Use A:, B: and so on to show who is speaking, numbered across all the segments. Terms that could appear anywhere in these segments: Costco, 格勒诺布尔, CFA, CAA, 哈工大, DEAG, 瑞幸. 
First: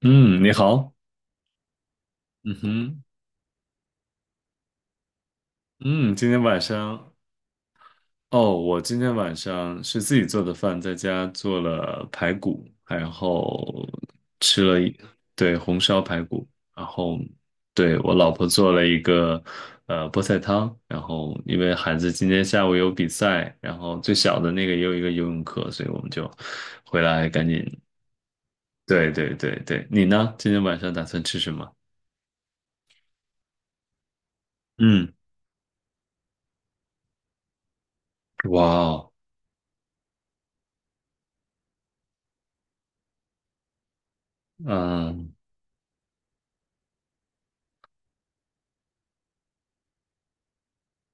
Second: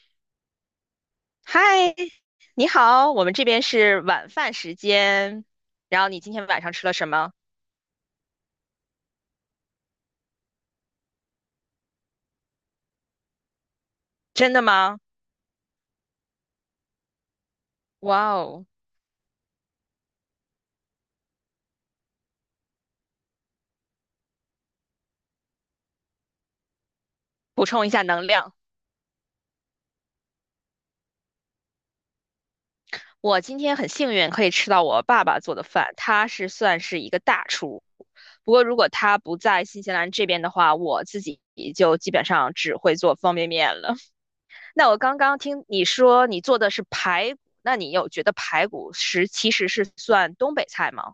A: 嗯，你好。
B: 嗨，
A: 嗯
B: 你
A: 哼。
B: 好，我们这边是晚饭时间。然后
A: 嗯，
B: 你
A: 今
B: 今
A: 天
B: 天
A: 晚
B: 晚上吃了什
A: 上。
B: 么？
A: 哦，我今天晚上是自己做的饭，在家做了排骨，然后
B: 真的
A: 吃了一，
B: 吗？
A: 对，红烧排骨。然后对，我老
B: 哇
A: 婆
B: 哦，
A: 做了一个菠菜汤。然后因为孩子今天下午有比赛，然后最小的那个也有一个游泳课，所以我们就回来赶紧。
B: 补充一下能量。
A: 对对对对，你呢？今天晚上打算吃什么？
B: 我今天很幸运可以吃到我
A: 嗯。
B: 爸爸做的饭，他是算是一个大厨。不
A: 哇
B: 过如果
A: 哦。
B: 他不在新西兰这边的话，我自己就基本上只会做方便面了。那我刚
A: 嗯。
B: 刚听你说你做的是排骨，那你有觉得排骨是其实是算东北菜吗？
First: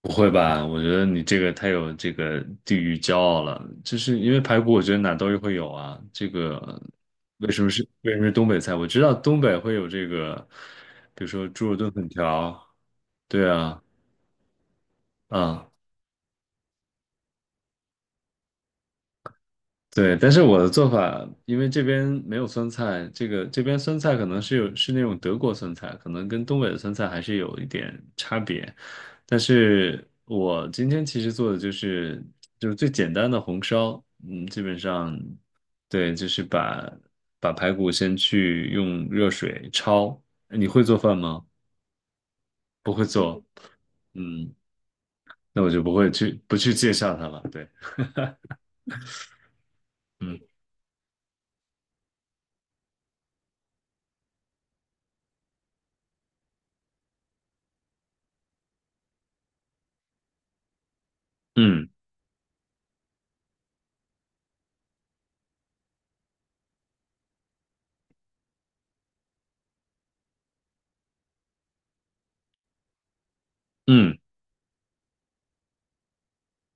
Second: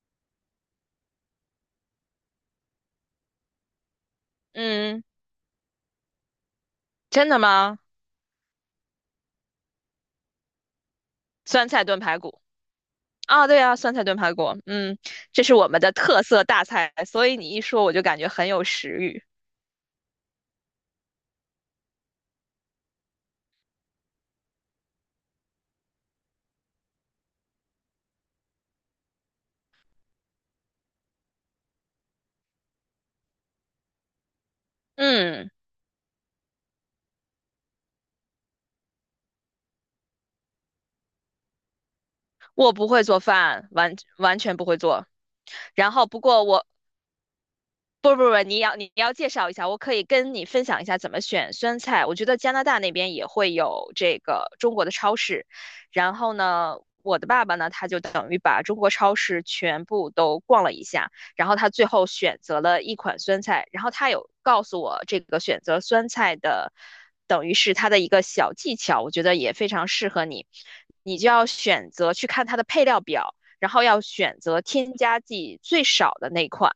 A: 不会吧？我觉得你这个太有这个地域骄傲了，就是因为排骨，我觉得
B: 嗯，
A: 哪都会有啊。这个
B: 真的
A: 为什么
B: 吗？
A: 是为什么是东北菜？我知道东北会有这个，比如说猪
B: 酸
A: 肉
B: 菜
A: 炖
B: 炖
A: 粉
B: 排骨。
A: 条。
B: 啊，
A: 对
B: 对啊，
A: 啊。
B: 酸菜炖排骨，嗯，这是我
A: 啊、
B: 们的特色大菜，所以你一说我就感觉很有食欲。
A: 对。但是我的做法，因为这边没有酸菜，这个这边酸菜可能是有是那种德国酸菜，可能跟东北的酸菜还是有一点差别。但是我今天其实做的就是最简单的红烧，嗯，基本上
B: 嗯，
A: 对，就是把排骨先去用热水焯。你会做饭吗？
B: 我不
A: 不会
B: 会做
A: 做。
B: 饭，完完
A: 嗯，
B: 全不会做。
A: 那我就
B: 然
A: 不
B: 后
A: 会
B: 不
A: 去
B: 过
A: 不
B: 我
A: 去介绍它了。对。
B: 不不不，你要介绍一下，我可以跟你
A: 嗯
B: 分享一下怎么选酸菜。我觉得加拿大那边也会有这个中国的超市，然后呢，我的爸爸呢，他就等于把中国超市全部都逛了一下，然后他最
A: 嗯
B: 后选择了一款酸菜，然后他有告诉我这个选择酸菜的，等于是他的一个小技巧，我觉得也非常适合你。你就要选择去看它的配料表，然后要
A: 嗯。
B: 选择添加剂最少的那款。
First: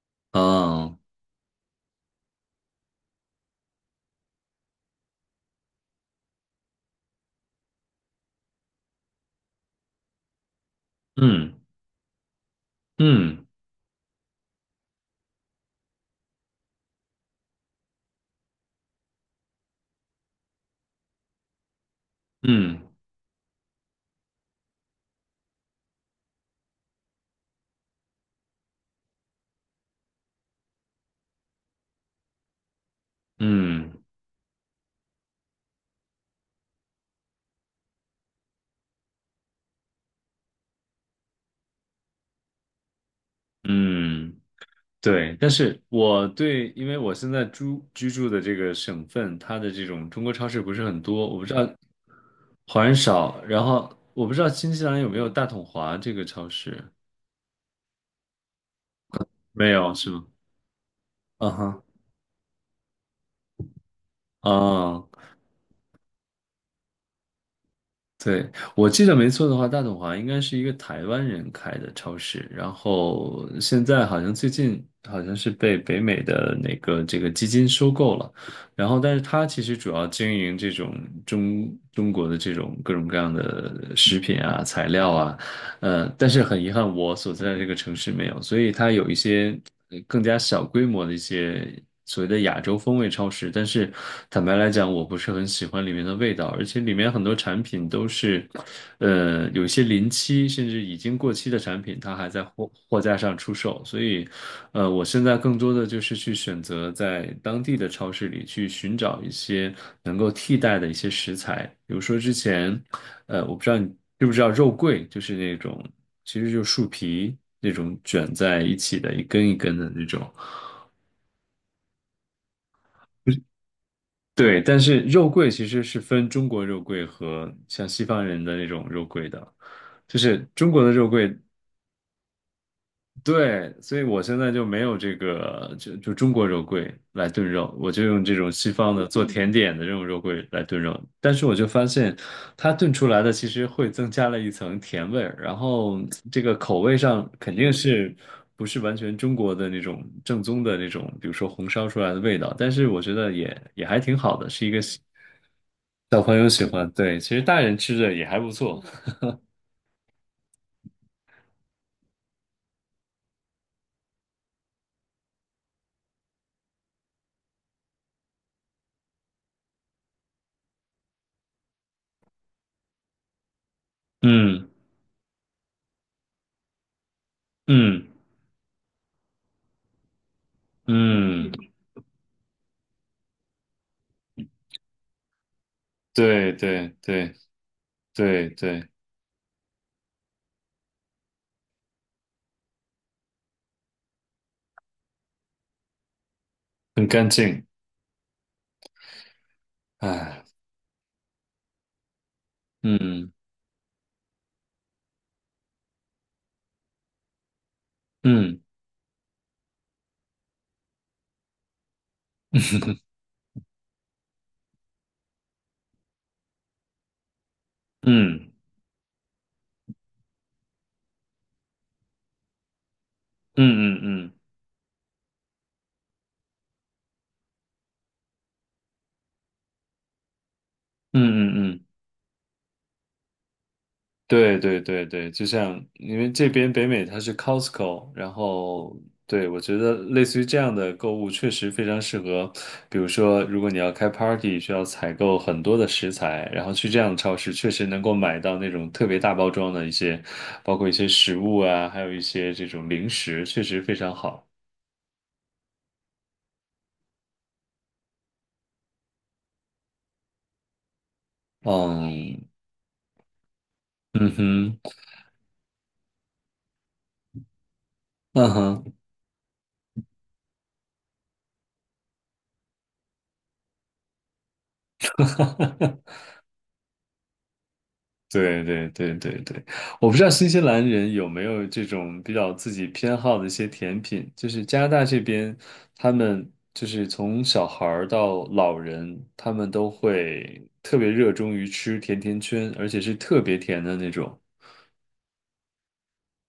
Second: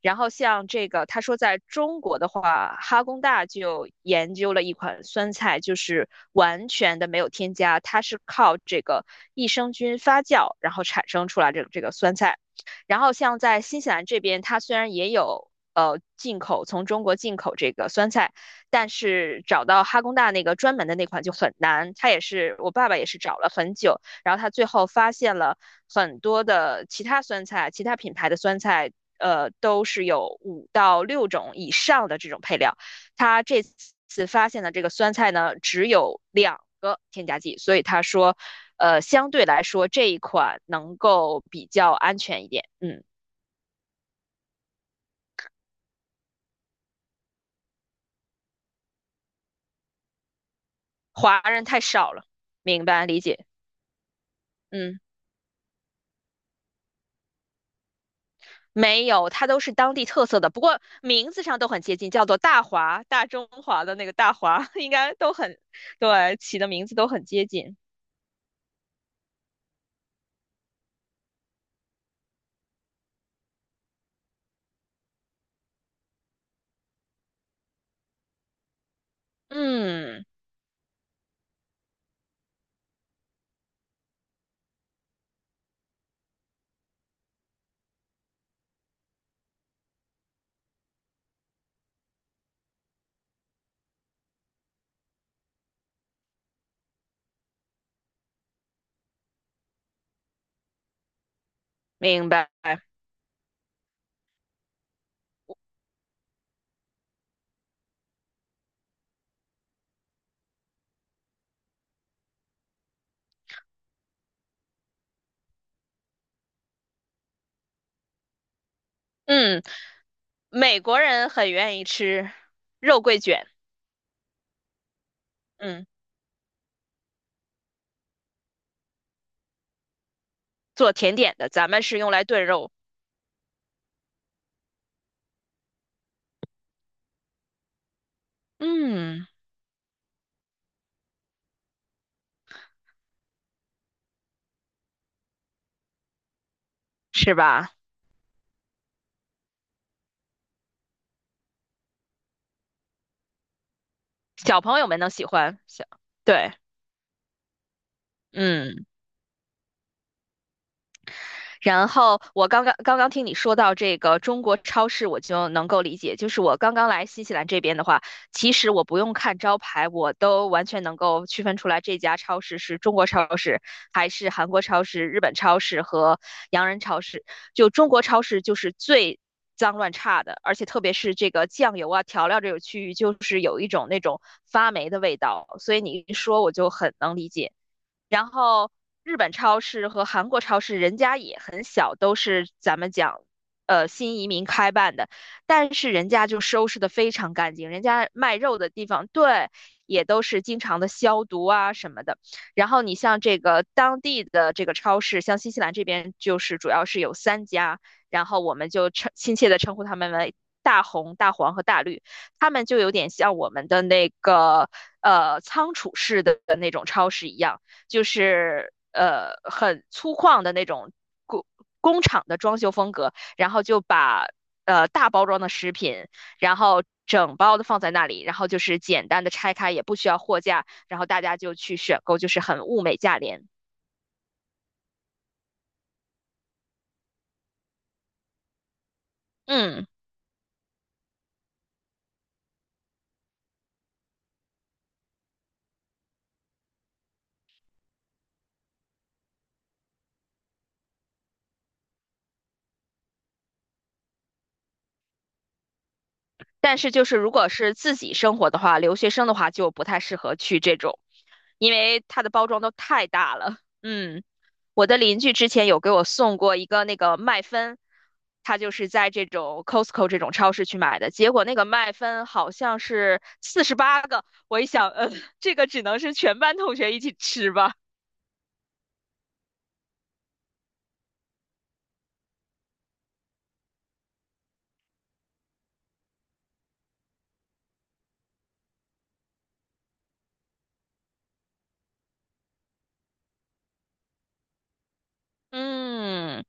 B: 然后像这
A: 哦。
B: 个，他说在中国的话，哈工大就研究了一款酸菜，就是完全的没有添加，它是靠这个益生菌发酵，然后产生出来
A: 嗯
B: 这个酸菜。然后像
A: 嗯。
B: 在新西兰这边，它虽然也有进口从中国进口这个酸菜，但是找到哈工大那个专门的那款就很难。它也是我
A: 嗯
B: 爸爸也是找了很久，然后他最后发现了很多的其他酸菜，其他品牌的酸菜，都是有5到6种以上的这种配料。他这
A: 嗯
B: 次发现的这个酸菜呢，只有2个添加剂，所以他说，相对来说这一款能够比较安全一点。嗯，
A: 嗯，对，但是我对，因为我现在居住的这个省份，它的这种中国超市不是很多，我
B: 华
A: 不知
B: 人
A: 道。
B: 太少了，
A: 华
B: 明
A: 人
B: 白理
A: 少。
B: 解。
A: 然后我不知道新西兰
B: 嗯。
A: 有没有大统华这个超市，
B: 没有，它都
A: 没
B: 是
A: 有
B: 当地
A: 是吗？
B: 特色的，不过名字
A: 嗯
B: 上都
A: 哼。
B: 很接近，叫做大华、大中华的那个大华，应
A: 啊，
B: 该都很，对，起的名字都很接近。
A: 对，我记得没错的话，大统华应该是一个台湾人开的超市，然后现在好像最近好像是被北美的那个这个基金收购了，然后但是他其实主要
B: 嗯，
A: 经营这种中国的这种各种各样的食品啊、材料啊。但是很遗憾，我所在的这个城市没有，所以它有一些更加小规模的一些所谓的亚洲风味超市。但是坦白来讲，我不是很喜欢里面的味道，而且里面很多产品都是，有一些临期甚至已经过期的产品，它还
B: 明
A: 在
B: 白。
A: 货架上出售。所以，我现在更多的就是去选择在当地的超市里去寻找一些能够替代的一些食材，比如说之前。我不知道你知不知道肉桂，就是那种其实就是树皮那种卷在一起的，一根一
B: 嗯，
A: 根的那种。
B: 美国人很愿意吃肉桂卷，
A: 对，但是肉桂其实
B: 嗯，
A: 是分中国肉桂和像西方人的那种肉桂的，就是中国的
B: 做
A: 肉
B: 甜点
A: 桂
B: 的，咱们是用来炖肉，
A: 对，所以我现在就没有这个，就中国肉桂来炖肉，我就用这种西方的做
B: 嗯，
A: 甜点的这种肉桂来炖肉。但是我就发现，它炖出来的其实会增加了一层甜味儿，然后这个口味上
B: 是
A: 肯定
B: 吧？
A: 是不是完全中国的那种正宗的那种，比如说红烧出来的味道。但是我觉得也还挺好的，
B: 小
A: 是一
B: 朋
A: 个
B: 友们能喜欢，小，
A: 小朋友
B: 对，
A: 喜欢，对，其实大人吃着也还不错。
B: 嗯。然后我刚刚听你说到这个中国超市，我就能够理解。就是我刚刚来新西兰这边的话，其实我不用看招牌，我都完全能够区分出来这家超市是中国超市，还是韩国
A: 嗯
B: 超市、日本超市和洋人超市。就中国
A: 嗯
B: 超市就是最脏乱差的，而且特别是这个
A: 嗯。
B: 酱油啊、调料这个区域，就是有一种那种发霉的味道。所以你一说，
A: 对
B: 我就
A: 对
B: 很能理
A: 对
B: 解。然
A: 对
B: 后
A: 对。
B: 日本超市和韩国超市人家也很小，都是咱们讲，新移民开办的，但是人家就收拾的
A: 很
B: 非
A: 干
B: 常干
A: 净。
B: 净，人家卖肉的地方，对，也都
A: 哎。
B: 是经常的消毒啊什么的。然后你像
A: 嗯
B: 这个当地的这个超市，像新西兰这边就是主要是有3家，然后我
A: 嗯
B: 们就称亲切的称呼他们为。大红、大黄和大绿，他们就有点 像我们的那个仓储式的那种超市一样，就
A: 嗯
B: 是很粗犷的那种工工厂的装修风格，然后就
A: 嗯嗯
B: 把
A: 嗯
B: 大包装的食品，然后整包的放在那里，然后就是简单的拆开，也不需要货架，然后
A: 嗯
B: 大家就
A: 嗯
B: 去
A: 嗯，
B: 选购，就是很物美价廉。
A: 对对对对，就像因为这边北美它是 Costco，然后对我觉
B: 嗯，
A: 得类似于这样的购物确实非常适合，比如说如果你要开 party，需要采购很多的食材，然后去这样的超市确实能够买到那种特别大包装的一些，包括一些食物啊，还有一些这种零食，确实非常好。
B: 但是就是如果是自己生活的话，留学生的话就不太适合去这种，因为它的
A: 嗯。
B: 包装都太大了。嗯，
A: 嗯哼。
B: 我的邻居之前有给我送过一个那个麦芬，
A: 嗯
B: 他就是
A: 哼。
B: 在这种 Costco 这种超市去买的，结果那个麦芬好像是48个，我一想，这个只能 是全班同学一起吃吧。
A: 对对对对对，我不知道新西兰人有没有这种比较自己偏好的一些甜品，就是加拿大这边，他们就是从小孩儿到老人，他们都会特别热衷于吃甜甜圈，而且是特别甜的那种。
B: 嗯，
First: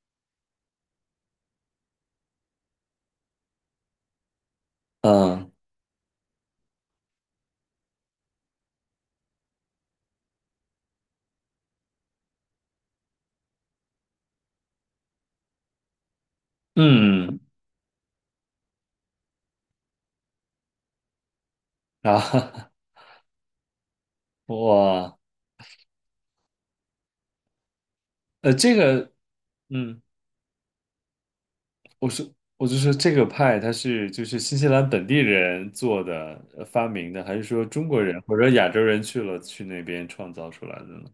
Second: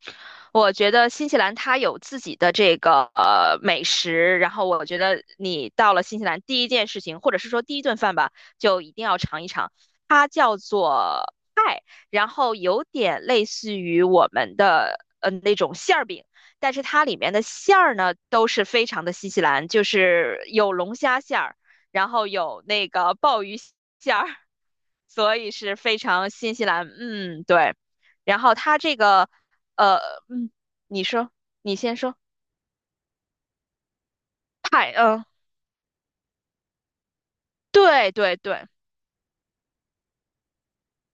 B: 我觉得新西兰它有自己的这个美食，然后我觉得
A: 嗯
B: 你到了新西兰第一件事情，或者是说第一顿饭吧，就一定要尝一尝，它叫做派，然后有点类似于我们的那种馅儿饼，但是它里面
A: 嗯。
B: 的馅儿呢都是非常的新西兰，就是有龙虾馅儿，然后有
A: 啊
B: 那个鲍鱼馅儿，
A: 哇。
B: 所以是非常新西兰，嗯，对。然后
A: 这
B: 它这
A: 个，
B: 个，呃，
A: 嗯。
B: 嗯，你说，你先
A: 我
B: 说，
A: 说，我就说这个派它是就是新西兰
B: 派，
A: 本地
B: 嗯、
A: 人做的发明的，还是说中国
B: 对
A: 人
B: 对
A: 或者亚
B: 对，
A: 洲人去那边创造出来的呢？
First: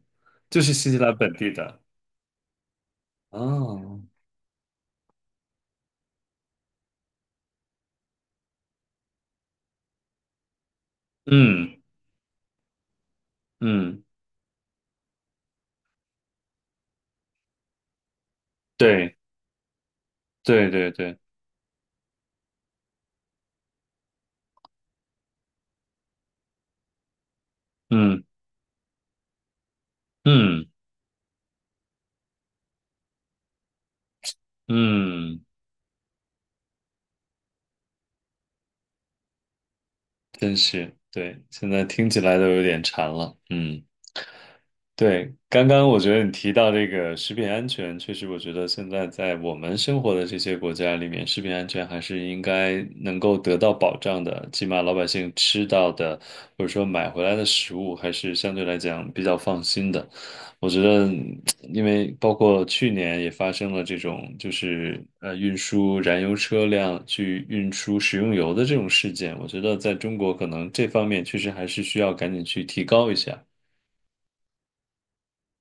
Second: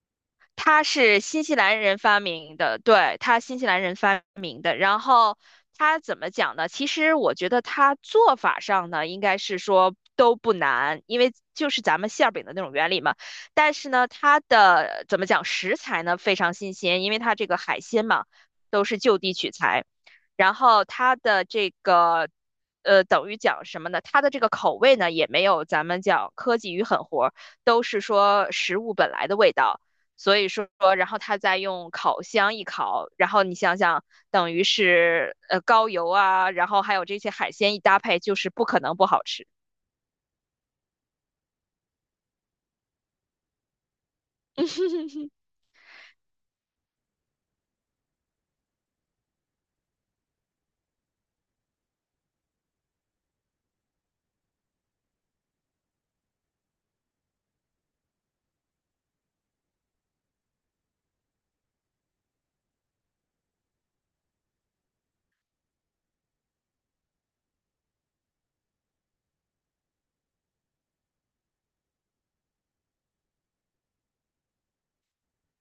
A: 就是
B: 它
A: 新西兰
B: 是
A: 本
B: 新
A: 地
B: 西兰
A: 的。
B: 人发明的，对，它新西兰人
A: 哦。
B: 发明的。然后它怎么讲呢？其实我觉得它做法上呢，应该是说都不难，因为就
A: 嗯
B: 是咱们馅儿饼的那种原理嘛。但是
A: 嗯。
B: 呢，它的怎么讲食材呢非常新鲜，因为它这个海鲜嘛都是
A: 对
B: 就地取材。然
A: 对
B: 后
A: 对
B: 它
A: 对。
B: 的这个等于讲什么呢？它的这个口味呢，也没有咱们讲科技与狠活，都是
A: 嗯
B: 说食物本来的味道。所以
A: 嗯
B: 说，然后它再用烤箱一烤，然后你想想，等于是
A: 嗯，
B: 高油啊，然后还有这些海鲜一搭配，就是不可能不好吃。
A: 真是对，现在听起来都有点馋了。嗯。对，刚刚我觉得你提到这个食品安全，确实，我觉得现在在我们生活的这些国家里面，食品安全还是应该能够得到保障的，起码老百姓吃到的或者说买回来的食物，还是相对来讲比较放心的。我觉得，因为包括去年也发生了这种，就是运输燃油车辆去运输食用油的这种事件，我觉得在中国可能这方面确实还是需要赶紧去提高一下。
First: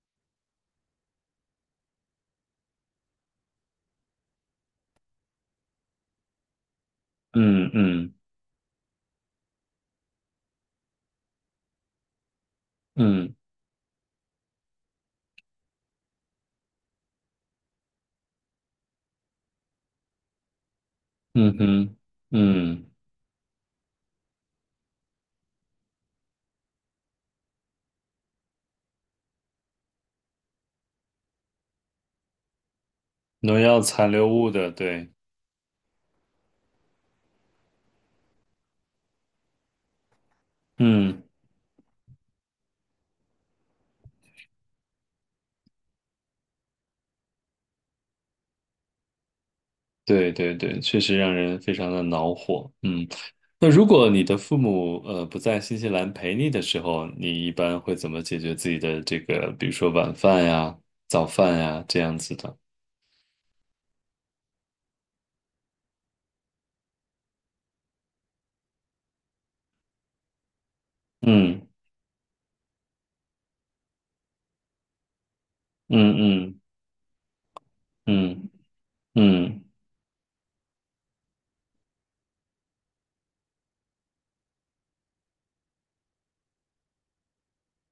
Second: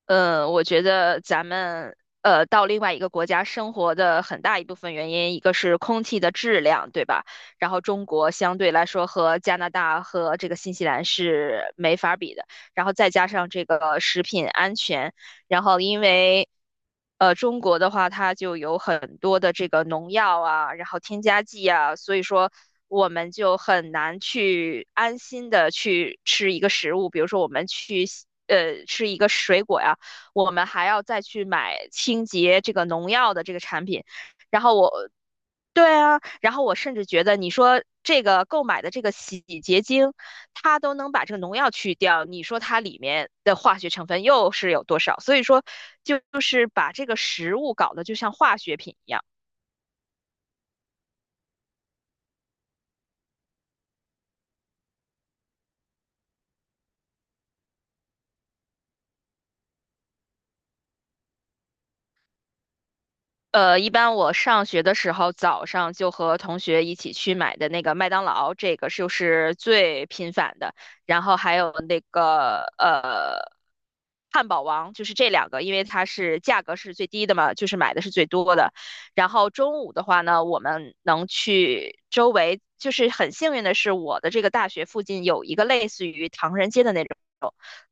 B: 嗯，我觉得咱们到另外一个国家生活的很大一部分原因，一个是空气的质量，对吧？
A: 嗯
B: 然后中
A: 嗯。
B: 国相对来说和加拿大和这个新西兰是没法比的，然后再加
A: 嗯。
B: 上这个食品安全，然后因为中国的话，它就有很多的这个农药啊，然后添加
A: 嗯
B: 剂
A: 哼。
B: 啊，所以说。
A: 嗯，
B: 我们就很难去安心的去吃一个食物，比如说我们去吃一个水果呀。我们还要再去买清洁这个农药的这
A: 农
B: 个
A: 药
B: 产品。
A: 残留物
B: 然
A: 的，
B: 后我，
A: 对。
B: 对啊，然后我甚至觉得你说这个购买的这个洗洁精，它都能
A: 嗯。
B: 把这个农药去掉，你说它里面的化学成分又是有多少？所以说，就是把这个食物搞得就像化学品一样。
A: 对对对，确实让人非常的恼火。嗯，那如果你的父母不在新西兰陪你的时候，你一般会怎么解决自己的这个，比如说晚饭呀、早饭呀这样子的？
B: 一般我上学的时候，早上就和同学一起去买的那个麦当劳，这个就是最频繁的。然后还
A: 嗯
B: 有那个汉堡王，就是这两个，因为它
A: 嗯
B: 是
A: 嗯
B: 价格是最低的嘛，就是买的是最
A: 嗯
B: 多的。然后
A: 嗯
B: 中午的话呢，我们能去周围，就是很幸运的是，我的这个大学附近有一个类似于唐人街的那种。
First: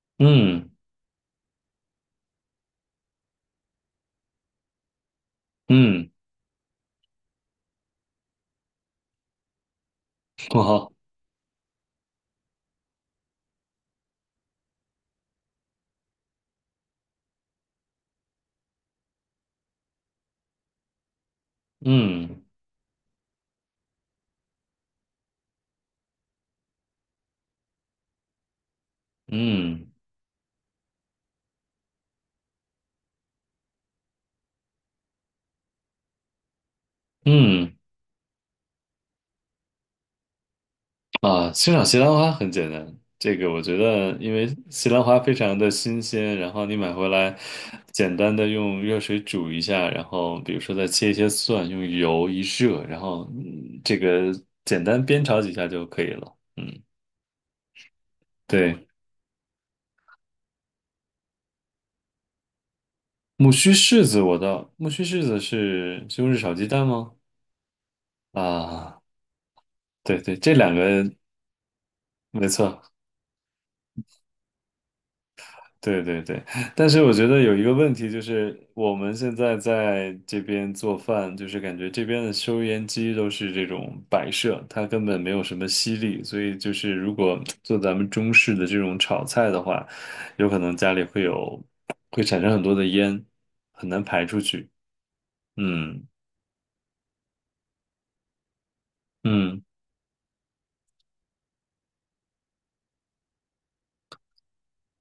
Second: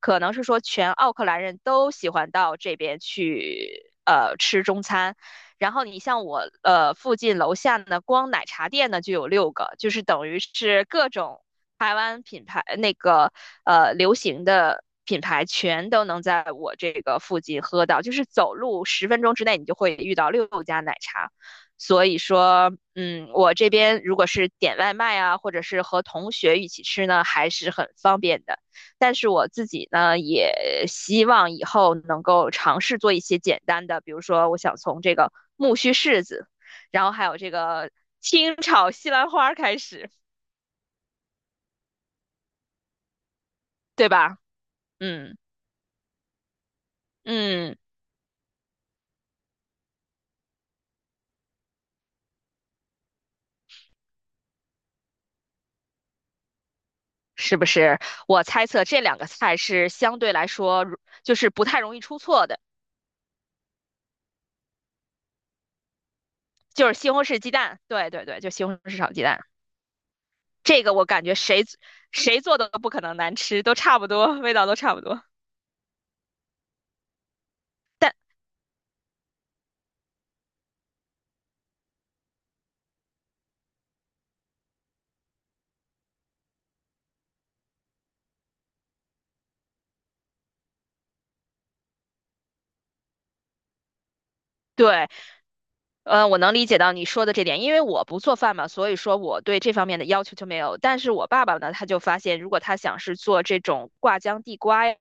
B: 可能是说
A: 嗯
B: 全奥克兰人都喜欢到这边去吃中餐。然后你
A: 嗯。
B: 像我附近楼下呢，光奶茶店呢就有6个，就是等于是
A: 哇。
B: 各种台湾品牌那个流行的品牌全都能在我这个附近喝到，就是走路10分钟之内你就会遇到6家奶茶。所以
A: 嗯
B: 说，嗯，我这边如果是点外卖啊，或者是和同学一起吃呢，还是很方便的。但是我自
A: 嗯
B: 己
A: 嗯。
B: 呢，也希望以后能够尝试做一些简单的，比如说，我想从这个木须柿子，然后还有这
A: 嗯
B: 个清炒西兰花开始，
A: 啊，欣赏西兰花很简单，这个我觉
B: 对
A: 得，因
B: 吧？
A: 为西兰花非
B: 嗯
A: 常的新鲜，然后你买回来，
B: 嗯，
A: 简单的用热水煮一下，然后比如说再切一些蒜，用油一热，然后这个简单煸炒几下就可以了。嗯，
B: 是不是？我猜测
A: 对，
B: 这两个菜是相对来说就是不太容易出错的，
A: 木须柿子我倒，木须柿子是西红柿炒鸡蛋
B: 就是西
A: 吗？
B: 红柿鸡蛋，对对对，就西红柿
A: 啊，
B: 炒鸡蛋，
A: 对对，这两
B: 这个
A: 个
B: 我感觉谁
A: 没
B: 做的都不
A: 错，
B: 可能难吃，都差不多，味道都差不多。
A: 对对对。但是我觉得有一个问题
B: 但
A: 就是，我们现在在这边做饭，就是感觉这边的收烟机都是这种摆设，它根本没有什么吸力，所以就是如果做咱们中式的这种炒菜的话，有可能家里会有，会产生很多的烟，很难排出去。
B: 对，
A: 嗯
B: 我能理解到你说的这点，因为我不做饭嘛，所以说我对
A: 嗯
B: 这方面的要求就没有。但是我爸爸呢，他就发现，如果他想是做这种挂浆地瓜呀，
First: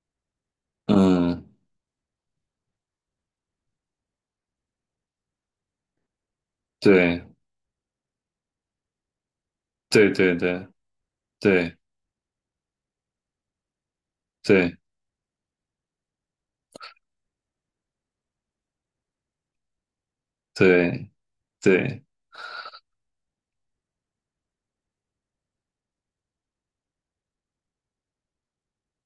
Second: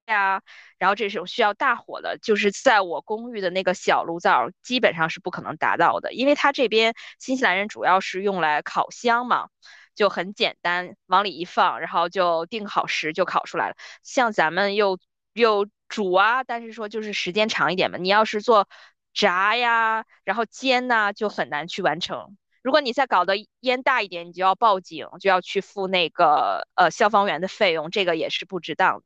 B: 然后这种需
A: 嗯。
B: 要大火的，就是在我公寓的那个小炉灶，基本上是不可能达到的，因为他这边
A: 对
B: 新西兰人主要是用来烤箱嘛，
A: 对
B: 就很
A: 对
B: 简
A: 对
B: 单，往里一
A: 对
B: 放，然后就定好时就烤出来了。像咱们
A: 对
B: 又煮啊，但是说就是时间长一点嘛。你要是做炸呀，然后煎
A: 对。
B: 呐，就很难去完
A: 对
B: 成。如果你再搞得烟大一点，你就要报警，就要去付那个消防员的费用，这个也是不值当的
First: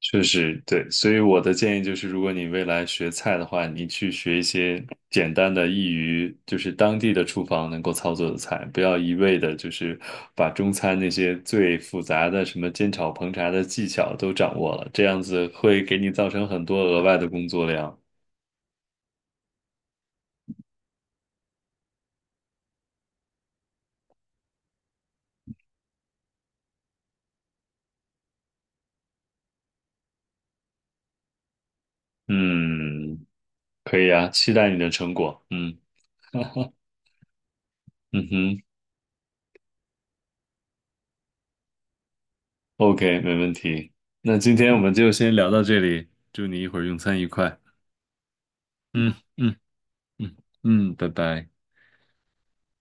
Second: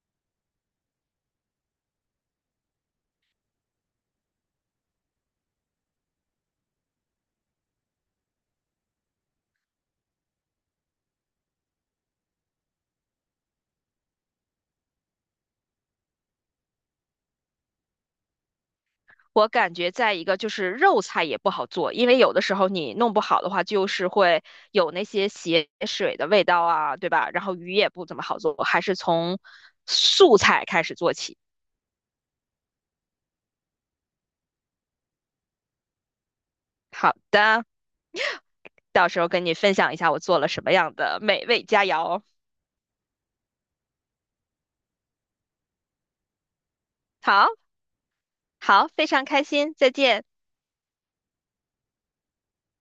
A: 确实对，所以我的建议就是，如果你未来学菜的话，你去学一些简单的、易于就是当地的厨房能够操作的菜，不要一味的就是把中餐那些最复杂的什么煎炒烹炸的技巧都掌握了，这样子会给你造成很多额外的工作量。
B: 我感觉再一个就是肉菜也不好做，因为有的时候你弄不好的话，就是会有那些血水的味道啊，对吧？然后鱼也不怎么好做，还是从素菜开始做起。
A: 嗯，可以啊，期待你的成果。嗯
B: 好的，
A: 嗯哼
B: 到时候跟你分享一下我做了什么样的美味佳肴。
A: ，OK，没问题。那今天我们就先聊到这里，祝你一会儿用餐愉
B: 好，
A: 快。
B: 好，非
A: 嗯
B: 常开
A: 嗯。
B: 心，再见。
A: 嗯嗯，拜拜。